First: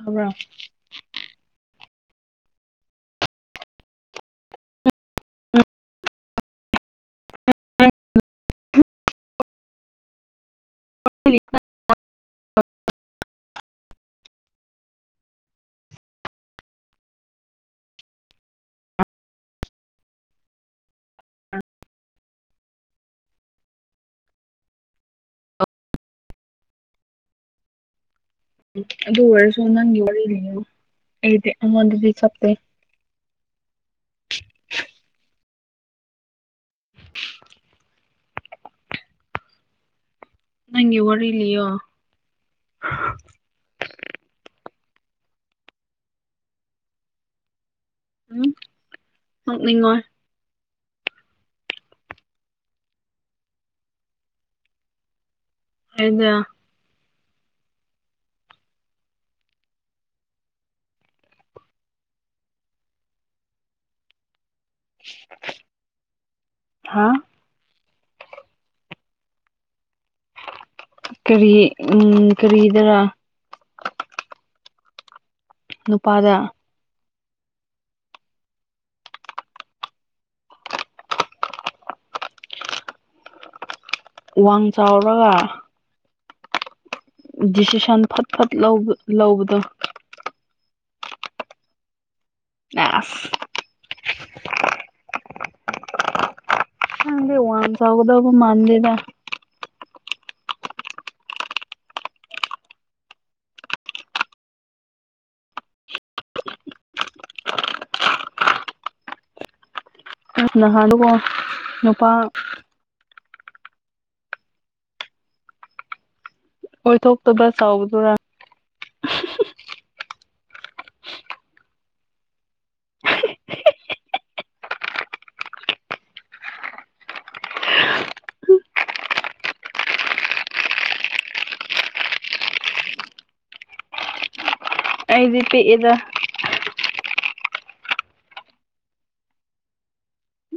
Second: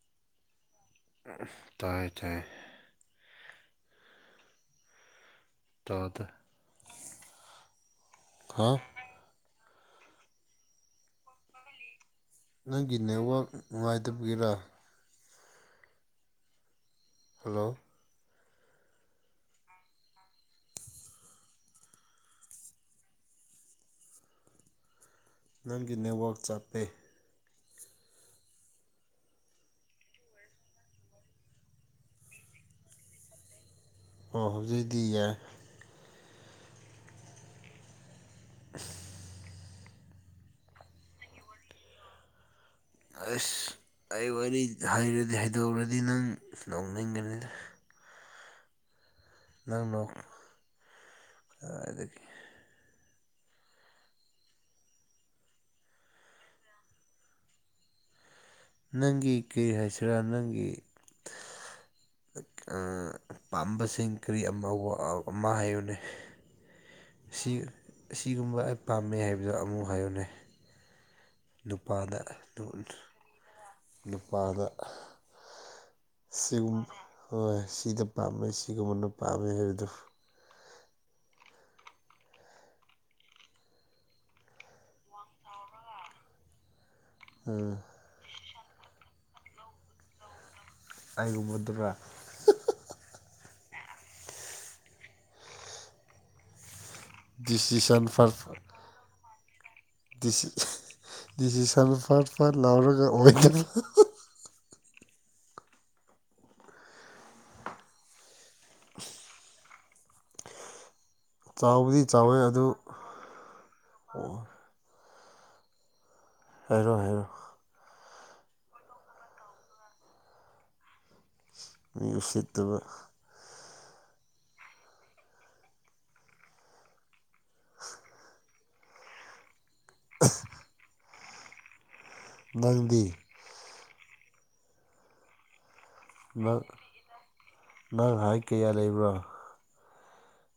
ꯊꯝꯔꯝ ꯇꯥꯏ ꯇꯥꯏ ꯇꯥꯗ ꯍꯥ [unintelligible] ꯅꯪꯒꯤ ꯅꯦꯠꯋꯥꯛ ꯅꯨꯡꯉꯥꯏꯇꯕꯒꯤꯔꯥ ꯍꯜꯂꯣ ꯅꯪꯒꯤ ꯅꯦꯠꯋꯥꯛ ꯆꯠꯄꯦ [unintelligible] ꯑꯗꯨ ꯋꯥꯔꯁꯨꯁꯨ ꯅꯪ ꯌꯗꯤꯗꯤꯁꯞꯦ [unintelligible] ꯑꯣ ꯍꯧꯖꯤꯛꯗꯤ ꯌꯥꯏ [unintelligible] ꯅꯪꯒꯤ ꯋꯥꯔꯂꯑꯣ ꯑꯁ ꯑꯩ ꯋꯥꯔꯤꯔꯗꯤ ꯍꯥꯏꯩꯗꯣꯛꯔꯗꯤ ꯅꯪ ꯅꯧꯅꯤꯡꯒꯅꯤꯗ ꯎꯝ ꯅꯣꯛꯅꯤꯡꯉꯣꯏ ꯅꯪꯅꯣꯛ ꯑꯗꯨꯗꯒꯤ ꯍꯥꯏꯗ ꯅꯪꯒꯤ ꯀꯔꯤ ꯍꯥꯏꯁꯤꯔꯥ ꯅꯪꯒꯤ ꯑ ꯄꯥꯝꯕꯁꯤꯡ ꯀꯔꯤ ꯑꯃ ꯍꯥꯏꯌꯨꯅꯦ ꯍꯥ ꯁꯤ ꯑꯁꯤꯒꯨꯝꯕ ꯑꯩ ꯄꯥꯝꯃꯦ ꯍꯥꯏꯕꯗꯣ ꯑꯃꯨꯛ ꯍꯥꯏꯌꯨꯅꯩ ꯀꯔꯤ ꯅꯨꯄꯥꯗ ꯎꯝ ꯀꯔꯤꯗꯔ ꯅꯨꯄꯥꯗ ꯅꯨꯄꯥꯗ ꯁꯤꯒꯨꯝꯕ ꯍꯣꯏ ꯁꯤꯅ ꯄꯥꯝꯃꯦ ꯁꯤꯒꯨꯝꯕꯅ ꯄꯥꯝꯃꯦ ꯍꯥꯏꯕꯗꯨꯣ ꯋꯥꯡ ꯆꯥꯎꯔꯒ ꯎꯝ ꯗꯤꯁꯤꯁꯟ ꯐꯠ ꯐꯠ ꯂꯧꯕꯗꯣ ꯑꯩꯒꯨꯝꯕꯗꯨꯔ ꯑꯁ ꯗꯤꯁꯤꯁꯟ ꯃꯥꯟꯁꯧꯒꯗꯕ ꯐꯔ ꯃꯟꯖꯦꯗ ꯗꯤꯁꯤꯁꯟ ꯐꯥꯠ ꯄꯥꯠ ꯂꯥꯎꯔꯒ ꯑꯣꯏꯒꯅꯤ ꯅꯍꯥꯟꯗ ꯀꯣ ꯆꯥꯎꯕꯨꯗꯤ ꯆꯥꯎꯋꯦ ꯑꯗꯨ ꯑꯣ ꯑꯣꯏꯣꯏ ꯍꯥꯏꯔꯣ ꯊꯣꯛꯣꯛꯇꯕ꯭ꯔ ꯆꯥꯎꯕꯗꯨꯔꯥ ꯃꯤ ꯎ ꯎꯆꯠꯇꯕ [unintelligible] ꯅꯪꯗꯤ ꯑꯩꯗꯤ ꯄꯤ ꯏꯗ ꯅ ꯅꯍꯪꯍꯥꯏ ꯀꯌꯥ ꯂꯩꯕ꯭ꯔꯥ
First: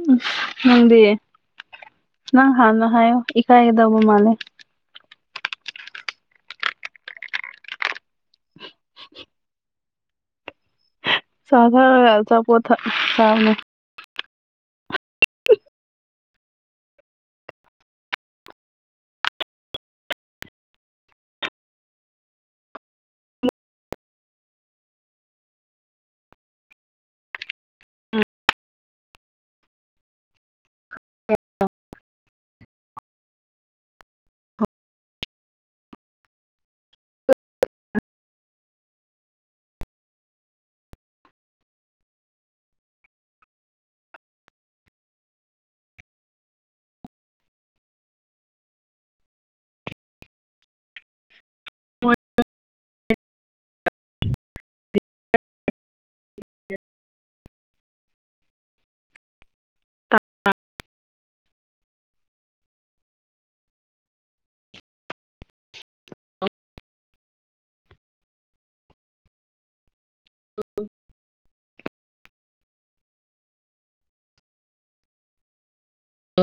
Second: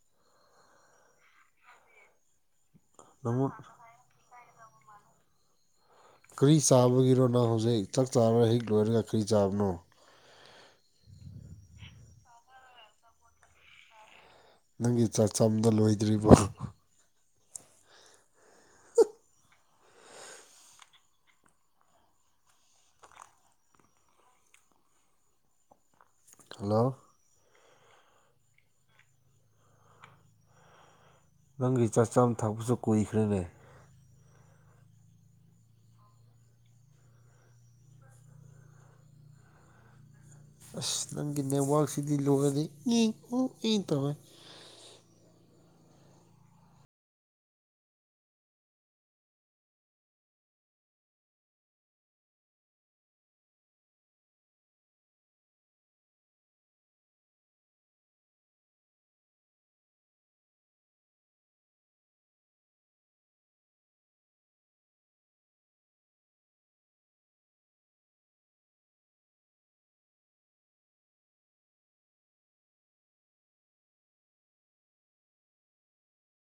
ꯎꯝ ꯅꯪꯗꯤ ꯅꯪ ꯍꯥꯟꯅ ꯍꯥꯏꯌꯣ ꯅꯪꯉꯣꯟ ꯏꯀꯥꯏꯒꯗꯧꯕ ꯃꯥꯜꯂꯦ ꯀꯔꯤ ꯆꯥꯕꯒꯤꯔꯣ ꯅꯪ ꯍꯧꯖꯤꯛ ꯆꯥꯛ ꯆꯥꯔ ꯍꯛ ꯂꯣꯏꯔꯒ ꯀꯔꯤ ꯆꯥꯕꯅꯣ ꯁꯥꯙꯥ ꯌꯥ ꯆꯄꯣꯊ ꯁꯅ ꯅꯪꯒꯤ ꯆꯥꯛꯆꯝꯗ ꯂꯣꯏꯗ꯭ꯔꯤꯕꯣ ꯍꯜꯂꯣ ꯅꯪꯒꯤ ꯆꯥꯛ ꯆꯥꯝ ꯊꯛꯄꯁꯨ ꯀꯨꯏꯈ꯭ꯔꯦꯅꯦ ꯑꯁ ꯅꯪꯒꯤ ꯅꯦꯠꯋꯥꯛꯁꯤꯗꯤ ꯂꯣꯏꯔꯗꯤ ꯏ ꯑꯣ ꯏ ꯇꯧꯃꯦꯦ ꯍ [unintelligible] ꯑ ꯎ